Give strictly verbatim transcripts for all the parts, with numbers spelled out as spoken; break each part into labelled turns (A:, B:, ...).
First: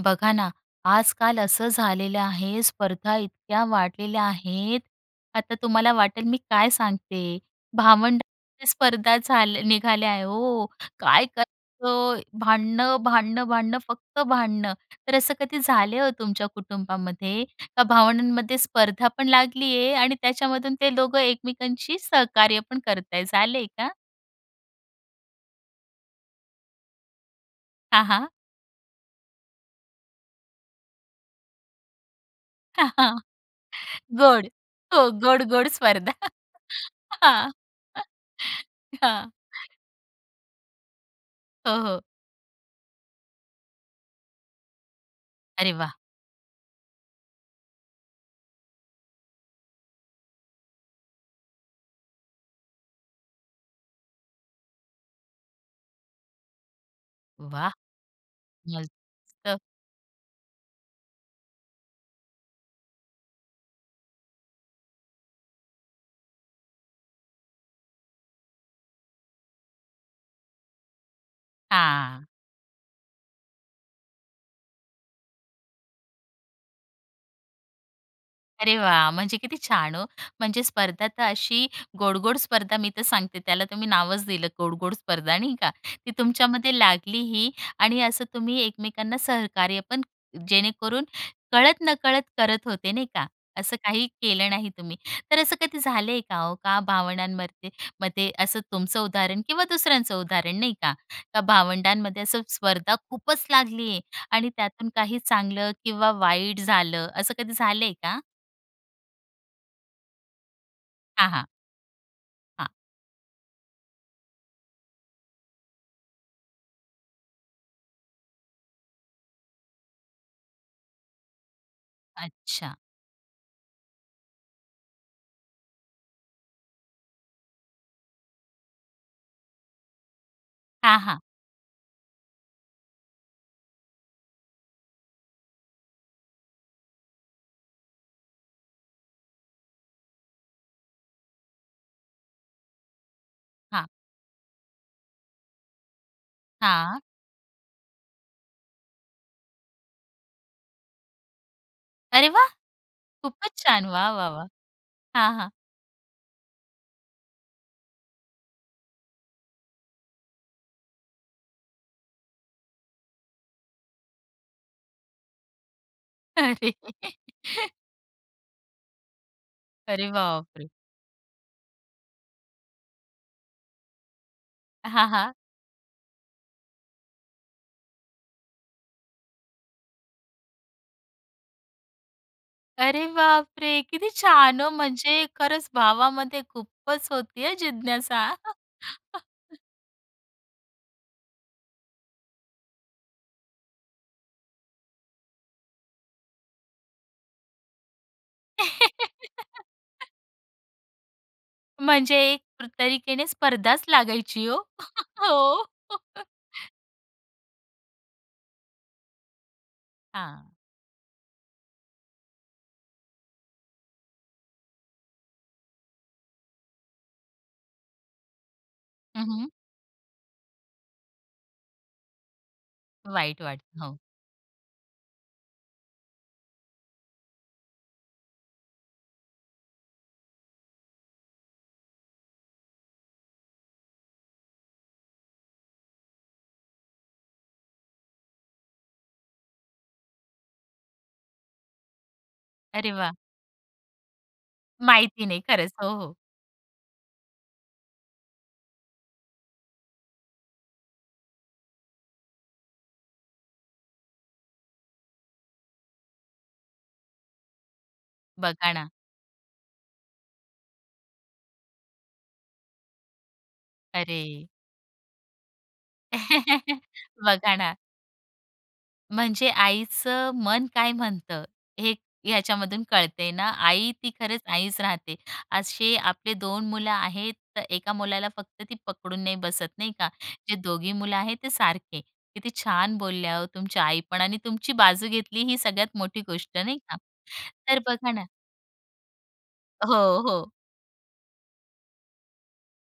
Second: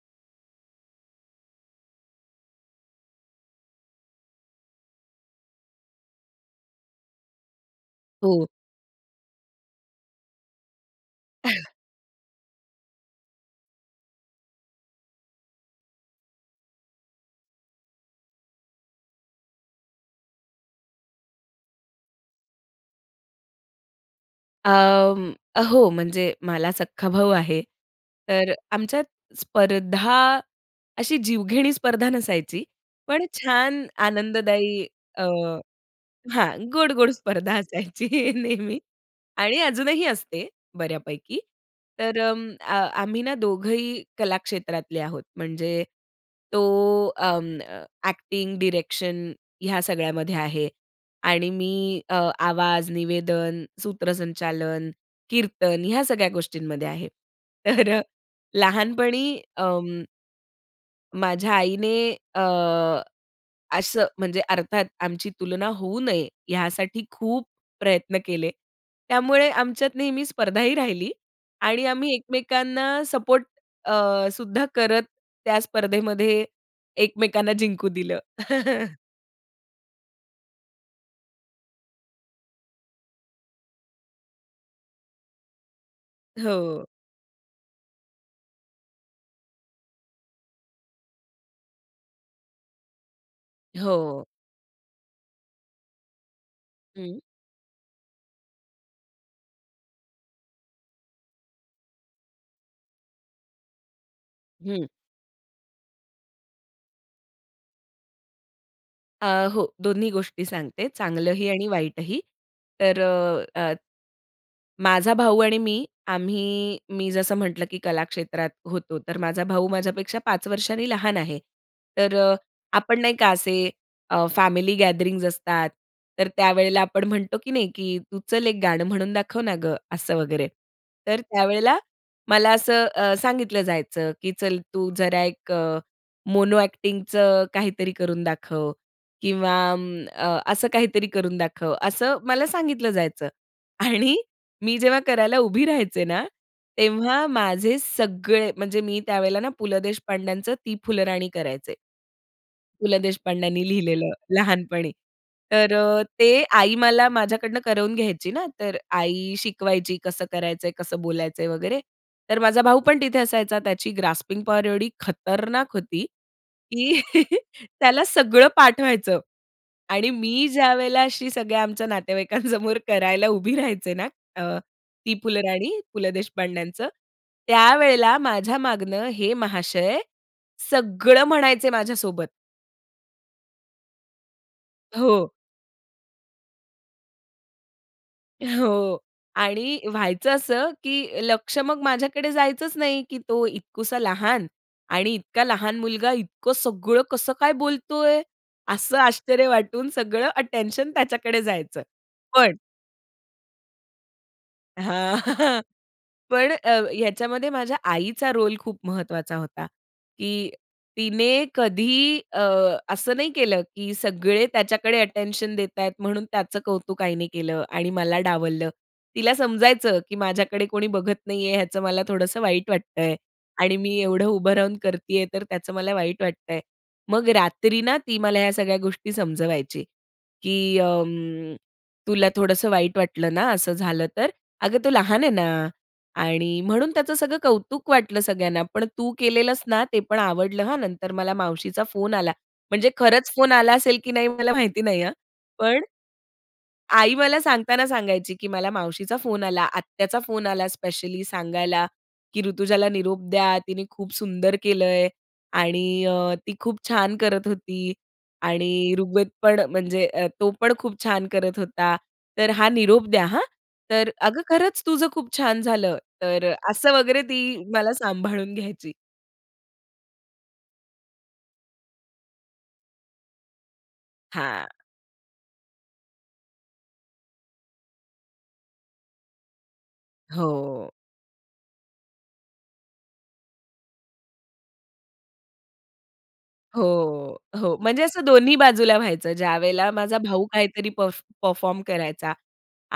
A: बघा ना, आजकाल असं झालेलं आहे, स्पर्धा इतक्या वाढलेल्या आहेत, आता तुम्हाला वाटेल मी काय सांगते,
B: हो.
A: भावंडात स्पर्धा झाल्या अ, निघाल्या आहे हो. काय अ, करायचं भांडणं, भांडणं, भांडणं फक्त भांडणं. तर असं कधी झाले हो तुमच्या कुटुंबामध्ये का भावंडांमध्ये स्पर्धा पण लागली आहे आणि त्याच्यामधून ते दोघं एकमेकांशी सहकार्य पण करताय, झालं आहे का?
B: अं, हो म्हणजे मला सख्खा भाऊ आहे.
A: हां, हां.
B: तर आमच्यात स्पर्धा अशी जीवघेणी स्पर्धा नसायची. पण छान
A: गोड.
B: आनंददायी
A: हो
B: अ,
A: गोड-गोड स्पर्धा.
B: हां गोड-गोड
A: हां.
B: स्पर्धा असायची नेहमी
A: हां.
B: आणि अजूनही असते बऱ्यापैकी.
A: हो, हो.
B: तर अ, आम्ही ना दोघंही कला क्षेत्रातले आहोत.
A: अरे
B: म्हणजे
A: वाह!
B: तो अं, अ, ॲक्टिंग, डायरेक्शन ह्या सगळ्यामध्ये आहे आणि मी अ, आवाज, निवेदन, सूत्रसंचालन, कीर्तन ह्या सगळ्या गोष्टींमध्ये आहे.
A: वाह!
B: तर लहानपणी
A: मस्त.
B: अं माझ्या आईने अ, असं म्हणजे अर्थात आमची तुलना होऊ नये, यासाठी खूप प्रयत्न केले. त्यामुळे आमच्यात नेहमी स्पर्धाही राहिली आणि आम्ही
A: हां.
B: एकमेकांना सपोर्ट अ, सुद्धा करत त्या स्पर्धेमध्ये एकमेकांना जिंकू दिलं.
A: अरे वाह! म्हणजे किती छान हो. म्हणजे स्पर्धा तर अशी गोड-गोड स्पर्धा मी तर सांगते, त्याला तुम्ही नावच दिलं गोड-गोड स्पर्धा, नाही का. ती तुमच्यामध्ये
B: हो.
A: लागलीही आणि असं तुम्ही एकमेकांना सहकार्य पण जेणेकरून कळत नकळत करत होते, नाही का. असं काही
B: हो.
A: केलं नाही तुम्ही. तर असं कधी झालंय का हो का
B: हं.
A: भावंडांमरते मध्ये असं तुमचं उदाहरण किंवा दुसऱ्यांचं उदाहरण नाही का, का भावंडांमध्ये असं स्पर्धा खूपच लागली आहे आणि
B: हं.
A: त्यातून काही चांगलं किंवा वाईट झालं असं कधी झालंय का?
B: अ, हो. दोन्ही गोष्टी सांगते,
A: हां, हां.
B: चांगलंही आणि वाईटही.
A: हां.
B: तर अ, अ, माझा भाऊ आणि मी आम्ही मी जसं म्हटलं, की कला क्षेत्रात होतो. तर माझा भाऊ माझ्यापेक्षा पाच वर्षांनी लहान आहे. तर अ,
A: अच्छा.
B: आपण नाही का असे अ, फॅमिली गॅदरिंग्ज असतात, तर त्यावेळेला आपण म्हणतो की नाही, की "तू चल एक गाणं म्हणून दाखव ना गं." असं वगैरे.
A: हां, हां.
B: तर त्यावेळेला मला असं अ, सांगितलं जायचं, की "चल तू जरा एक अ, मोनो अ‍ॅक्टिंगचं काहीतरी करून दाखव. किंवा अ, असं काहीतरी करून दाखव." असं मला सांगितलं जायचं
A: हां.
B: आणि मी जेव्हा करायला उभी राहायचे ना,
A: हां.
B: तेव्हा माझे सगळे म्हणजे मी त्यावेळेला ना पु. ल. देशपांड्यांचं ती फुलराणी करायचे.
A: अरे वाह!
B: पु. ल.
A: खूपच
B: देशपांड्यांनी
A: छान.
B: लिहिलेलं
A: वाह, वाह, वाह!
B: लहानपणी.
A: हां, हां.
B: तर अ ते आई मला माझ्याकडून करवून घ्यायची ना. तर आई शिकवायची कसं करायचंय, कसं बोलायचंय वगैरे. तर माझा भाऊ पण तिथे असायचा. त्याची ग्रास्पिंग पॉवर एवढी खतरनाक होती,
A: अरे!
B: की त्याला सगळं पाठ व्हायचं आणि
A: अरे बाप
B: मी
A: रे!
B: ज्यावेळेला अशी सगळ्या आमच्या नातेवाईकांसमोर करायला उभी राहायचे ना, अ,
A: हां,
B: ती
A: हां.
B: फुलराणी, पु. ल. देशपांड्यांचं. त्यावेळेला माझ्या मागून हे महाशय सगळं म्हणायचे माझ्यासोबत.
A: अरे बाप रे! किती छान हो. म्हणजे
B: हो.
A: खरंच भावामध्ये खूपच होती हां, जिज्ञासा.
B: हो. आणि व्हायचं असं, की लक्ष मग माझ्याकडे जायचंच नाही, की तो इतकुसा लहान आणि इतका लहान मुलगा इतकं सगळं कसं काय बोलतोय? असं आश्चर्य वाटून, सगळं अटेन्शन त्याच्याकडे जायचं.
A: म्हणजे
B: पण
A: एक तरीकेने स्पर्धाच लागायची ओ.
B: हां.
A: हो.
B: पण अ, ह्या ह्याच्यामध्ये माझ्या आईचा रोल खूप महत्वाचा होता. की
A: हां.
B: तिने कधी अ, असं नाही केलं, की सगळे त्याच्याकडे अटेन्शन देताहेत, म्हणून त्याचं कौतुक आईने केलं आणि मला डावललं.
A: हं,
B: तिला
A: हं.
B: समजायचं, की माझ्याकडे कोणी बघत नाहीये, याचं मला थोडंसं वाईट वाटतंय.
A: वाईट
B: आणि
A: वाटतं.
B: मी
A: हो.
B: एवढं उभं राहून करतीये, तर त्याचं मला वाईट वाटतंय. मग रात्री ना ती मला ह्या सगळ्या गोष्टी समजवायची, की अं, "तुला थोडंसं वाईट वाटलं ना, असं झालं तर. अगं तो लहान आहे ना आणि म्हणून त्याचं सगळं कौतुक वाटलं सगळ्यांना. पण तू केलेलस ना, ते पण आवडलं हां, नंतर मला मावशीचा फोन आला." म्हणजे
A: अरे वाह!
B: खरंच फोन आला असेल की नाही, मला माहिती नाही हां,
A: माहिती नाही. खरंच.
B: पण
A: हो, हो.
B: आई मला सांगताना सांगायची, की "मला मावशीचा फोन आला, आत्याचा फोन आला स्पेशली सांगायला, की "ऋतुजाला निरोप द्या, तिने खूप सुंदर केलंय आणि अ, ती खूप छान करत होती
A: बघा ना.
B: आणि ऋग्वेद पण, म्हणजे तो पण खूप छान करत होता. तर हा निरोप द्या हां." तर अगं
A: अरे!
B: खरंच तुझं खूप छान झालं." तर अ, असं वगैरे
A: बघा
B: ती
A: ना.
B: मला सांभाळून घ्यायची.
A: म्हणजे आईचं मन काय म्हणतं, हे ह्याच्यामधून कळतंय ना? आई ती खरंच
B: हां.
A: आईच राहते. असे आपले दोन मुलं आहेत. तर एका मुलाला फक्त ती पकडून नाही बसत, नाही का. जे
B: हो.
A: दोघी मुलं आहेत, ते सारखे. किती छान बोलल्या हो तुमच्या आईपण आणि तुमची बाजू घेतली, ही सगळ्यात मोठी गोष्ट नाही का.
B: हो, हो.
A: तर
B: म्हणजे
A: बघा ना
B: असं दोन्ही बाजूला व्हायचं. ज्यावेळेला माझा
A: हो,
B: भाऊ
A: हो.
B: काहीतरी परफॉ परफॉर्म करायचा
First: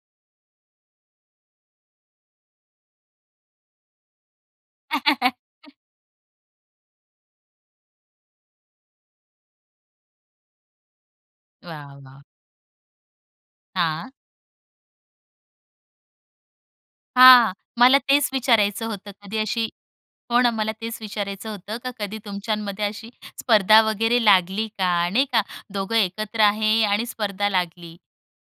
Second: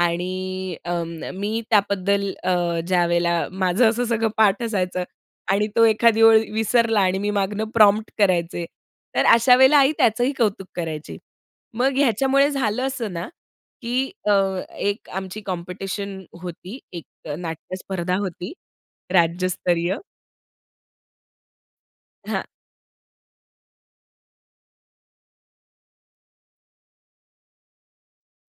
B: आणि अ, मी त्याबद्दल अ, ज्यावेळेला माझं असं सगळं पाठ असायचं आणि तो एखादी ओळ विसरला, आणि मी मागनं प्रॉम्प्ट करायचे, तर अशा वेळेला आई त्याचंही कौतुक करायची. मग
A: वाह, वाह!
B: ह्याच्यामुळे झालं असं ना,
A: हां.
B: की अ, एक आमची कॉम्पिटिशन होती, एक
A: हां.
B: नाट्य
A: मला
B: स्पर्धा
A: तेच
B: होती
A: विचारायचं होतं, कधी अशी
B: राज्यस्तरीय.
A: हो ना, मला तेच विचारायचं होतं का कधी
B: हां.
A: तुमच्यांमध्ये अशी स्पर्धा वगैरे लागली का? नाही का, दोघं एकत्र आहे, आणि स्पर्धा लागली?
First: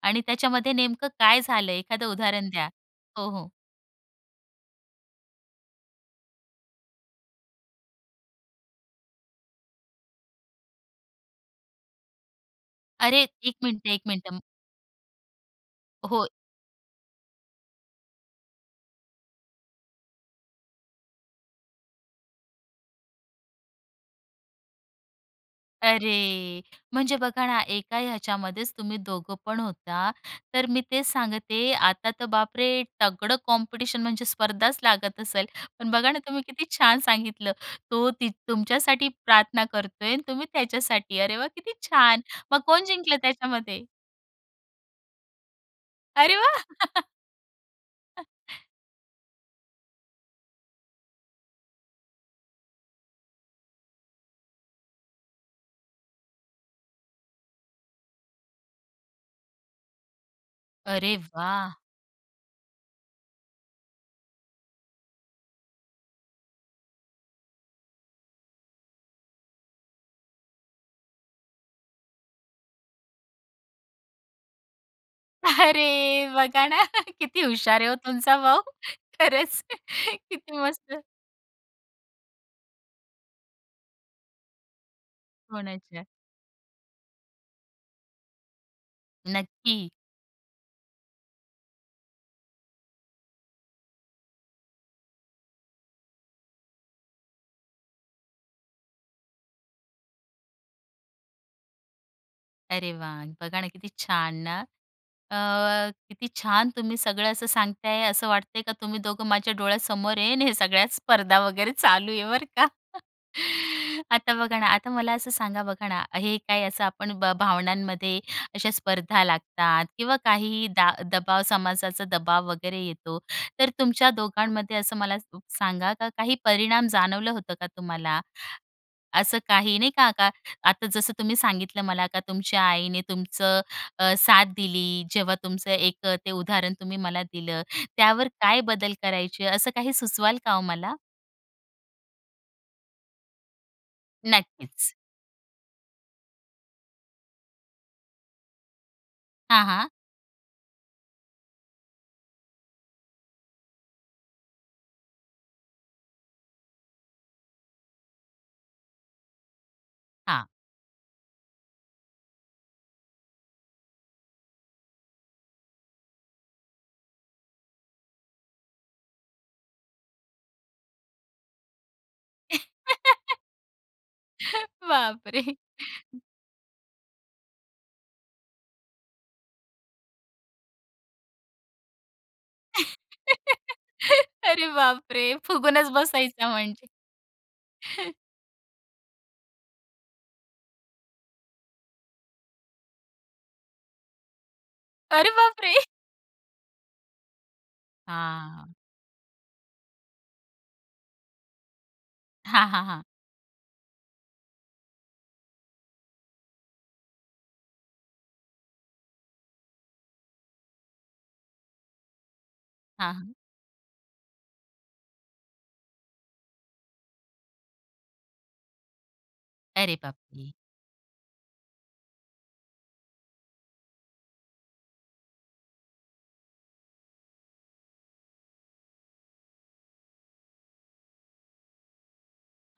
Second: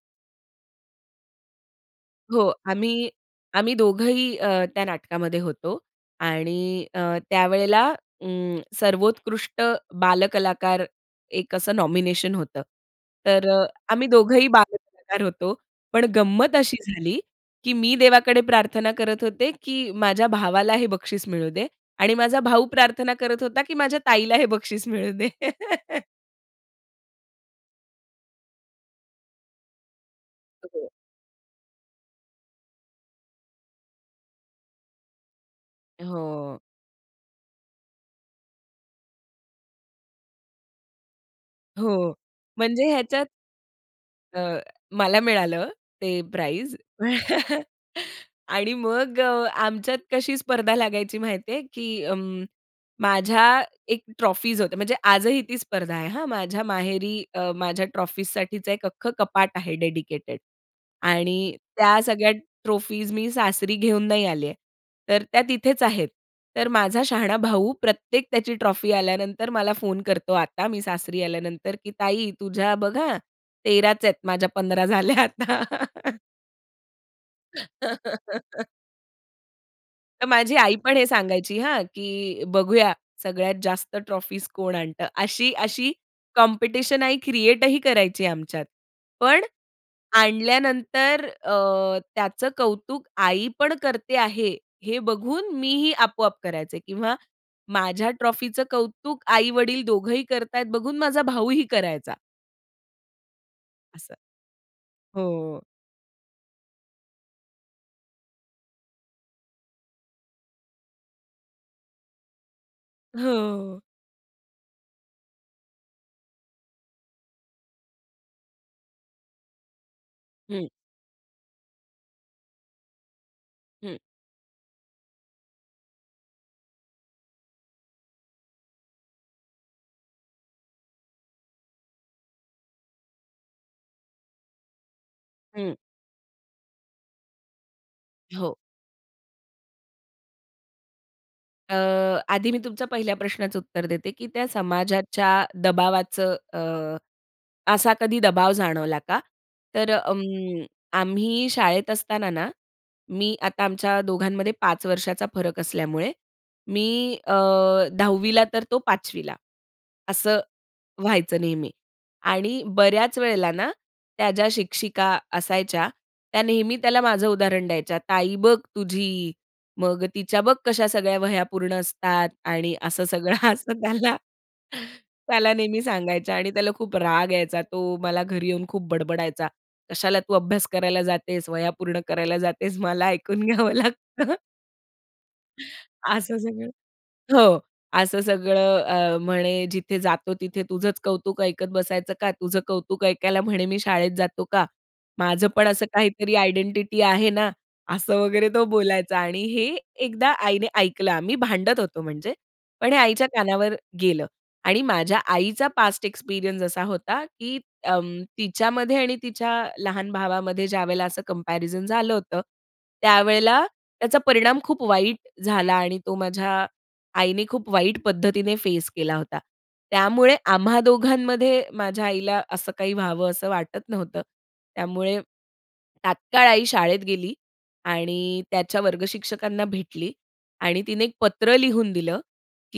A: आणि त्याच्यामध्ये नेमकं काय झालं? एखादं
B: हो.
A: उदाहरण द्या.
B: आम्ही
A: हो, हो.
B: आम्ही दोघंही अ, त्या नाटकामध्ये होतो आणि अ, त्यावेळेला अ, सर्वोत्कृष्ट बालकलाकार, एक असं नॉमिनेशन होतं.
A: अरे!
B: तर
A: एक
B: अ,
A: मिनिटं, एक
B: आम्ही
A: मिनिटं.
B: दोघंही बालकलाकार होतो. पण
A: हो.
B: गंमत अशी झाली, की मी देवाकडे प्रार्थना करत होते, की माझ्या भावाला हे बक्षीस मिळू दे आणि माझा भाऊ प्रार्थना करत होता, की माझ्या ताईला हे बक्षीस मिळू दे.
A: अरे! म्हणजे बघा ना, एका याच्यामध्येच तुम्ही दोघं पण होता. तर मी
B: हो.
A: तेच सांगते, आता तर, बाप रे! तगडं कॉम्पिटिशन म्हणजे स्पर्धाच लागत असेल. पण बघा ना, तुम्ही
B: हो.
A: किती छान सांगितलं. तो तीथं तुमच्यासाठी प्रार्थना करतोय आणि तुम्ही त्याच्यासाठी. अरे वा! किती
B: हो.
A: छान. मग
B: म्हणजे
A: कोण जिंकलं
B: ह्याच्यात
A: त्याच्यामध्ये?
B: अ, मला मिळालं ते
A: अरे वाह!
B: प्राइझ. आणि मग अ, आमच्यात कशी स्पर्धा लागायची माहिती आहे, की अं, माझ्या एक ट्रॉफीज होते. म्हणजे आजही ती स्पर्धा आहे, हां. माझ्या माहेरी अ, माझ्या ट्रॉफीजसाठीच एक अख्खं कपाट आहे डेडिकेटेड.
A: अरे
B: आणि
A: वाह!
B: त्या सगळ्या ट्रॉफीज मी सासरी घेऊन नाही आलीये. तर त्या तिथेच आहेत. तर माझा शहाणा भाऊ प्रत्येक त्याची ट्रॉफी आल्यानंतर मला फोन करतो, आता मी सासरी आल्यानंतर, की "ताई तुझ्या बघ हां, तेरा च आहेत, माझ्या पंधरा झाल्या आता."
A: अरे! बघा ना. किती हुशार आहे हो तुमचा भाऊ. खरंच
B: तर माझी
A: किती
B: आई पण
A: मस्त.
B: हे सांगायची हां, की "बघूया सगळ्यात जास्त ट्रॉफीज कोण आणतं." अशी अशी
A: कोणाच्या?
B: कॉम्पिटिशन आई क्रिएट ही करायची आमच्यात. पण
A: नक्की.
B: आणल्यानंतर अ, त्याचं कौतुक आई पण करते आहे, हे बघून मीही आपोआप करायचे किंवा माझ्या ट्रॉफीचं कौतुक आई-वडील दोघंही करताहेत बघून, माझा भाऊही करायचा.
A: अरे वाह! बघा ना किती
B: असं.
A: छान ना.
B: हो.
A: अ, किती छान तुम्ही सगळं असं सांगताय, असं वाटतंय का तुम्ही दोघं माझ्या डोळ्यासमोर आहे ना, हे सगळ्या स्पर्धा वगैरे चालू आहे, बरं का.
B: हो.
A: आता बघा ना, आता मला असं सांगा बघा ना, हे काही असं आपण भ भावंडांमध्ये अशा स्पर्धा लागतात किंवा
B: हं.
A: काही दा दबाव समाजाचा दबाव वगैरे येतो, तर
B: हं.
A: तुमच्या दोघांमध्ये असं, मला स सांगा का काही परिणाम जाणवलं होतं का तुम्हाला? असं काही नाही का, का आता जसं तुम्ही सांगितलं मला, का तुमच्या आईने तुमचं अ, साथ दिली, जेव्हा तुमचं
B: हं.
A: एक अ, ते उदाहरण तुम्ही मला दिलं, त्यावर
B: हो.
A: काय बदल करायचे, असं काही सुचवाल का हो मला?
B: अ, आधी मी तुमच्या पहिल्या प्रश्नाचं उत्तर देते, की त्या
A: नक्कीच.
B: समाजाच्या दबावाचं अ, असा कधी दबाव जाणवला का?
A: हां, हां.
B: तर उम्म, आम्ही शाळेत असताना ना, मी आता आमच्या दोघांमध्ये पाच वर्षाचा फरक असल्यामुळे मी अ, दहावी ला तर तो पाचवी ला, असं
A: हां.
B: व्हायचं नेहमी आणि बऱ्याच वेळेला ना, त्या ज्या शिक्षिका असायच्या, त्या नेहमी त्याला माझं उदाहरण द्यायच्या, "ताई बघ तुझी, मग तिच्या बघ कशा सगळ्या वह्या पूर्ण असतात." आणि असं सगळं असं त्याला
A: बाप रे!
B: त्याला नेहमी सांगायच्या आणि त्याला खूप राग यायचा. तो मला घरी येऊन खूप बडबडायचा, "कशाला तू अभ्यास करायला जातेस, वह्या पूर्ण करायला जातेस? मला ऐकून घ्यावं लागतं.
A: अरे बाप रे! फुगूनच
B: असं
A: बसायचा
B: सगळं.
A: म्हणजे.
B: हो. असं सगळं अ, म्हणे, "जिथे जातो, तिथे तुझंच कौतुक ऐकत बसायचं का? तुझं कौतुक ऐकायला म्हणे मी शाळेत जातो का?
A: अरे
B: माझं
A: बाप
B: पण
A: रे!
B: असं काहीतरी आयडेंटिटी आहे ना." असं वगैरे तो
A: हां.
B: बोलायचा आणि हे एकदा आईने ऐकलं आम्ही भांडत होतो म्हणजे,
A: हां, हां,
B: पण हे
A: हां.
B: आईच्या कानावर गेलं आणि माझ्या आईचा पास्ट एक्सपिरियन्स असा होता, की अं, तिच्यामध्ये आणि तिच्या लहान भावामध्ये ज्यावेळेला असं कम्पॅरिझन झालं होतं,
A: हां.
B: त्यावेळेला त्याचा परिणाम खूप वाईट झाला आणि तो माझ्या आईने खूप वाईट पद्धतीने फेस केला होता.
A: अरे बाप
B: त्यामुळे
A: रे!
B: आम्हा दोघांमध्ये माझ्या आईला असं काही व्हावं असं वाटत नव्हतं. त्यामुळे तात्काळ आई शाळेत गेली आणि त्याच्या वर्ग शिक्षकांना भेटली आणि तिने एक पत्र लिहून दिलं,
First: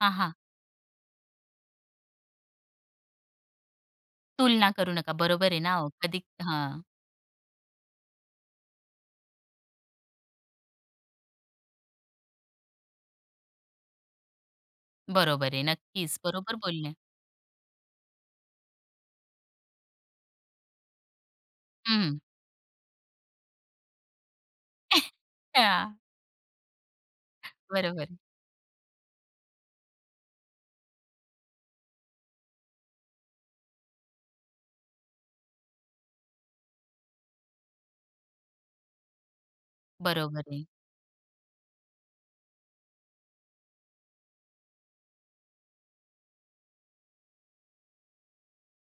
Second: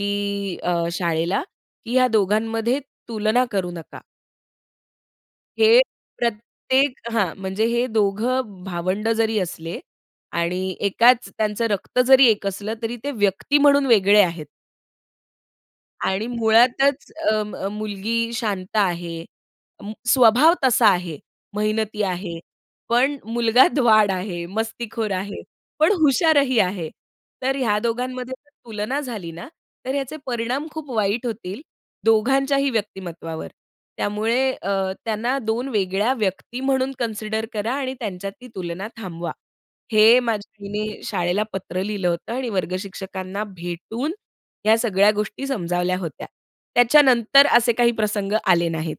A: हां, हां.
B: अ, शाळेला, की ह्या दोघांमध्ये तुलना करू नका.
A: तुलना करू नका. बरोबर आहे ना
B: हे
A: हो. कधी हां.
B: प्रत्येक हां, म्हणजे हे दोघं भावंड जरी असले आणि एकाच त्यांचं रक्त जरी एक असलं, तरी ते व्यक्ती म्हणून वेगळे आहेत.
A: बरोबर आहे. नक्कीच.
B: आणि
A: बरोबर बोलले.
B: मुळातच अ, म मुलगी शांत आहे. म स्वभाव तसा आहे. मेहनती
A: हं.
B: आहे. पण मुलगा द्वाड आहे, मस्तीखोर आहे, पण
A: हां.
B: हुशारही आहे. तर ह्या
A: बरोबर आहे.
B: दोघांमध्ये जर तुलना झाली ना, तर याचे परिणाम खूप वाईट होतील, दोघांच्याही व्यक्तिमत्त्वावर. त्यामुळे अ, त्यांना दोन वेगळ्या व्यक्ती म्हणून कन्सिडर करा आणि त्यांच्यातली तुलना थांबवा. हे
A: बरोबर
B: माझ्या
A: आहे.
B: आईने शाळेला पत्र लिहिलं होतं आणि वर्गशिक्षकांना भेटून, ह्या सगळ्या गोष्टी समजावल्या होत्या. त्याच्यानंतर असे काही प्रसंग आले नाहीत.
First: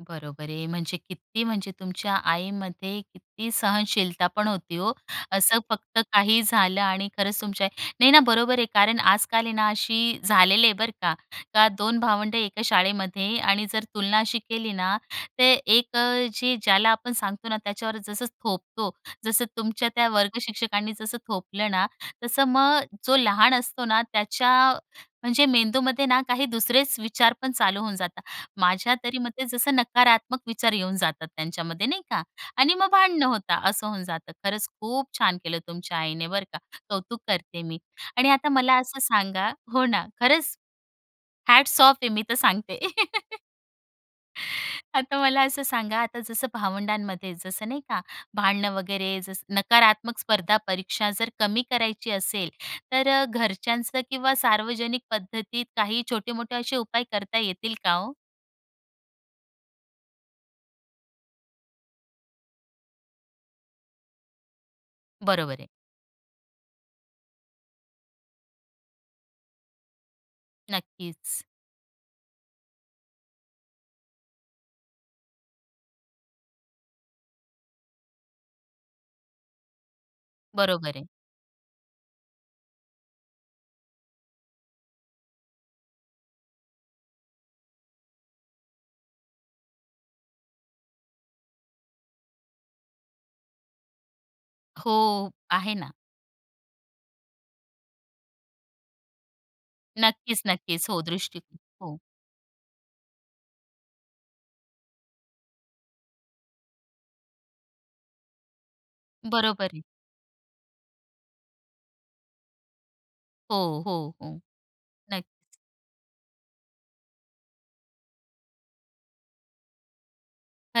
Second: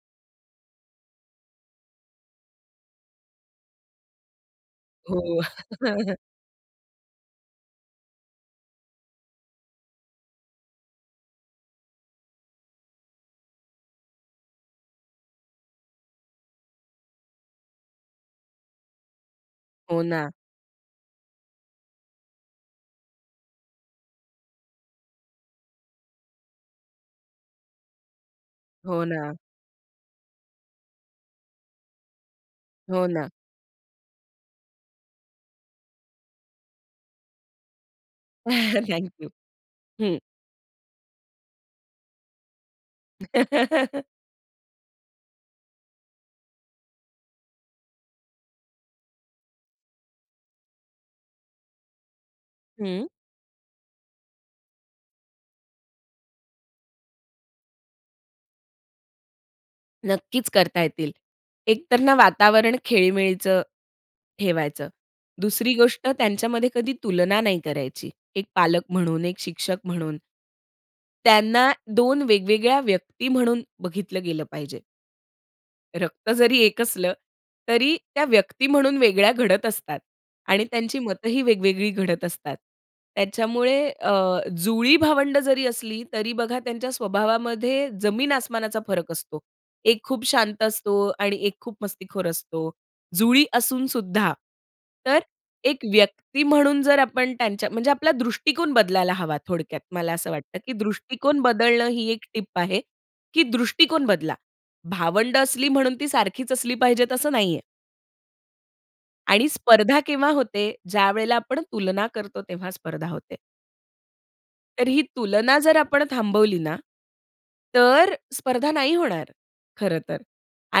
A: बरोबर आहे. म्हणजे किती म्हणजे तुमच्या आईमध्ये किती सहनशीलता पण होती हो.
B: हो.
A: असं फक्त काही झालं आणि खरंच तुमच्या नाही ना बरोबर आहे. कारण आज-काल आहे ना अशी झालेली आहे बरं का. का दोन भावंडं एका शाळेमध्ये आणि जर तुलना अशी केली ना, तर एक अ, जे ज्याला आपण सांगतो ना त्याच्यावर जसं थोपतो. जसं तुमच्या
B: हो
A: त्या
B: ना.
A: वर्गशिक्षकांनी जसं थोपलं ना. तसं मग जो लहान असतो ना त्याच्या, म्हणजे मेंदूमध्ये ना काही दुसरेच विचार पण चालू होऊन जातात. माझ्या
B: हो
A: तरी
B: ना.
A: मते जसं नकारात्मक विचार येऊन जातात त्यांच्यामध्ये नाही का? आणि मग
B: हो
A: भांडणं
B: ना.
A: होता, असं होऊन जातं. खरंच खूप छान केलं तुमच्या आईने बरं का. कौतुक करते मी. आणि आता मला असं
B: थँक यू.
A: सांगा हो ना,
B: हं.
A: खरंच हॅट्स ऑफ आहे मी तर सांगते. आता मला असं सांगा आता जसं भावंडांमध्ये जसं नाही का? भांडणं वगैरे जसं नकारात्मक स्पर्धा परीक्षा जर कमी करायची असेल, तर
B: हं.
A: अ, घरच्यांचं किंवा सार्वजनिक पद्धतीत काही छोटे-मोठे असे उपाय करता येतील का हो?
B: नक्कीच करता येतील. एकतर ना वातावरण खेळीमेळीचं ठेवायचं,
A: बरोबर आहे.
B: दुसरी गोष्ट त्यांच्यामध्ये कधी तुलना नाही करायची. एक पालक म्हणून, एक शिक्षक म्हणून.
A: नक्कीच.
B: त्यांना दोन वेगवेगळ्या व्यक्ती म्हणून बघितलं गेलं पाहिजे. रक्त जरी एक असलं, तरी त्या व्यक्ती म्हणून वेगळ्या घडत असतात आणि
A: बरोबर
B: त्यांची
A: आहे.
B: मतंही वेगवेगळी घडत असतात. त्याच्यामुळे अ, जुळी भावंड जरी असली, तरी बघा त्यांच्या स्वभावामध्ये जमीन-आसमानाचा फरक असतो. एक खूप शांत असतो आणि एक खूप मस्तीखोर असतो, जुळी असून सुद्धा. तर
A: हो, आहे
B: एक
A: ना.
B: व्यक्ती म्हणून जर आपण त्यांच्या, म्हणजे आपला दृष्टिकोन बदलायला हवा. थोडक्यात मला असं
A: नक्कीच,
B: वाटतं, की
A: नक्कीच. हो,
B: दृष्टिकोन
A: दृष्टिकोन
B: बदलणं
A: हो.
B: ही एक टिप आहे. की दृष्टिकोन बदला. भावंड असली म्हणून ती सारखीच असली पाहिजे, असं नाहीये. आणि
A: बरोबर आहे.
B: स्पर्धा केव्हा होते? ज्यावेळेला आपण तुलना करतो, तेव्हा स्पर्धा होते.
A: हो, हो, हो,
B: तर ही
A: नक्कीच.
B: तुलना जर आपण थांबवली ना, तर स्पर्धा नाही होणार खरं तर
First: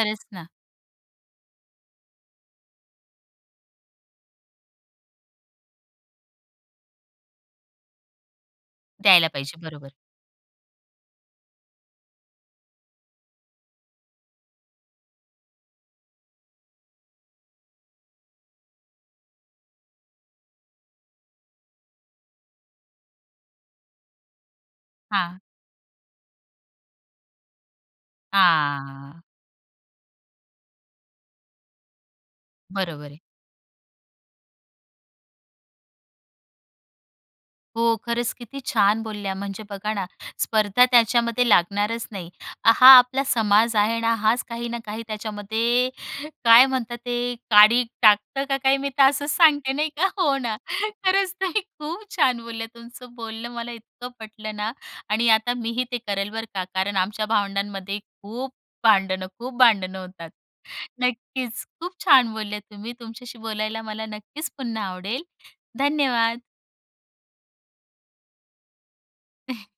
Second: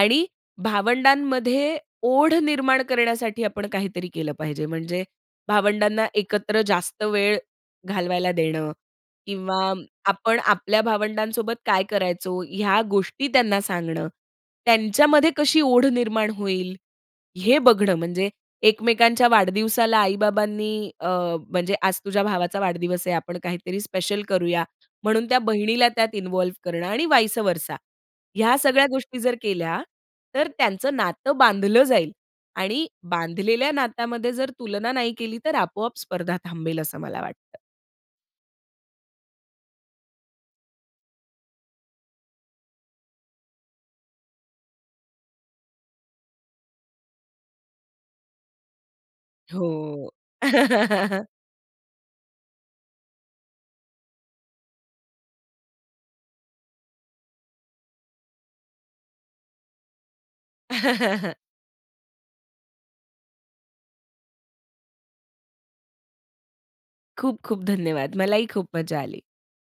B: आणि
A: ना.
B: भावंडांमध्ये ओढ निर्माण करण्यासाठी आपण काहीतरी केलं पाहिजे. म्हणजे भावंडांना एकत्र जास्त वेळ घालवायला देणं
A: द्यायला पाहिजे,
B: किंवा
A: बरोबर.
B: आपण आपल्या भावंडांसोबत काय करायचो, ह्या गोष्टी त्यांना सांगणं. त्यांच्यामध्ये कशी ओढ निर्माण होईल, हे बघणं म्हणजे एकमेकांच्या वाढदिवसाला आई-बाबांनी अ, म्हणजे आज तुझ्या भावाचा वाढदिवस आहे, आपण काहीतरी स्पेशल करूया, म्हणून
A: हां.
B: त्या बहिणीला त्यात इन्व्हॉल्व करणं आणि वाइसअव्हरसा ह्या सगळ्या गोष्टी
A: हां.
B: जर केल्या, तर त्यांचं नातं बांधलं जाईल आणि
A: बरोबर आहे.
B: बांधलेल्या नातामध्ये जर तुलना नाही केली, तर आपोआप स्पर्धा थांबेल, असं मला वाटतं.
A: हो, खरंच किती छान बोलल्या. म्हणजे बघा ना, स्पर्धा त्याच्यामध्ये लागणारच नाही. हा आपला समाज आहे ना, हाच काही ना काही त्याच्यामध्ये काय म्हणतात ते काडी टाकतं का काय, मी तर असंच सांगते नाही का?
B: हो.
A: हो ना. खरंच तुम्ही खूप छान बोलल्या. तुमचं बोलणं मला इतकं पटलं ना आणि आता मी ही ते करलं बरं का, कारण आमच्या भावंडांमध्ये खूप भांडणं, खूप भांडणं होतात. नक्कीच, खूप छान बोलल्या तुम्ही. तुमच्याशी बोलायला मला नक्कीच पुन्हा आवडेल. धन्यवाद.
B: खूप-खूप धन्यवाद. मलाही खूप मजा आली.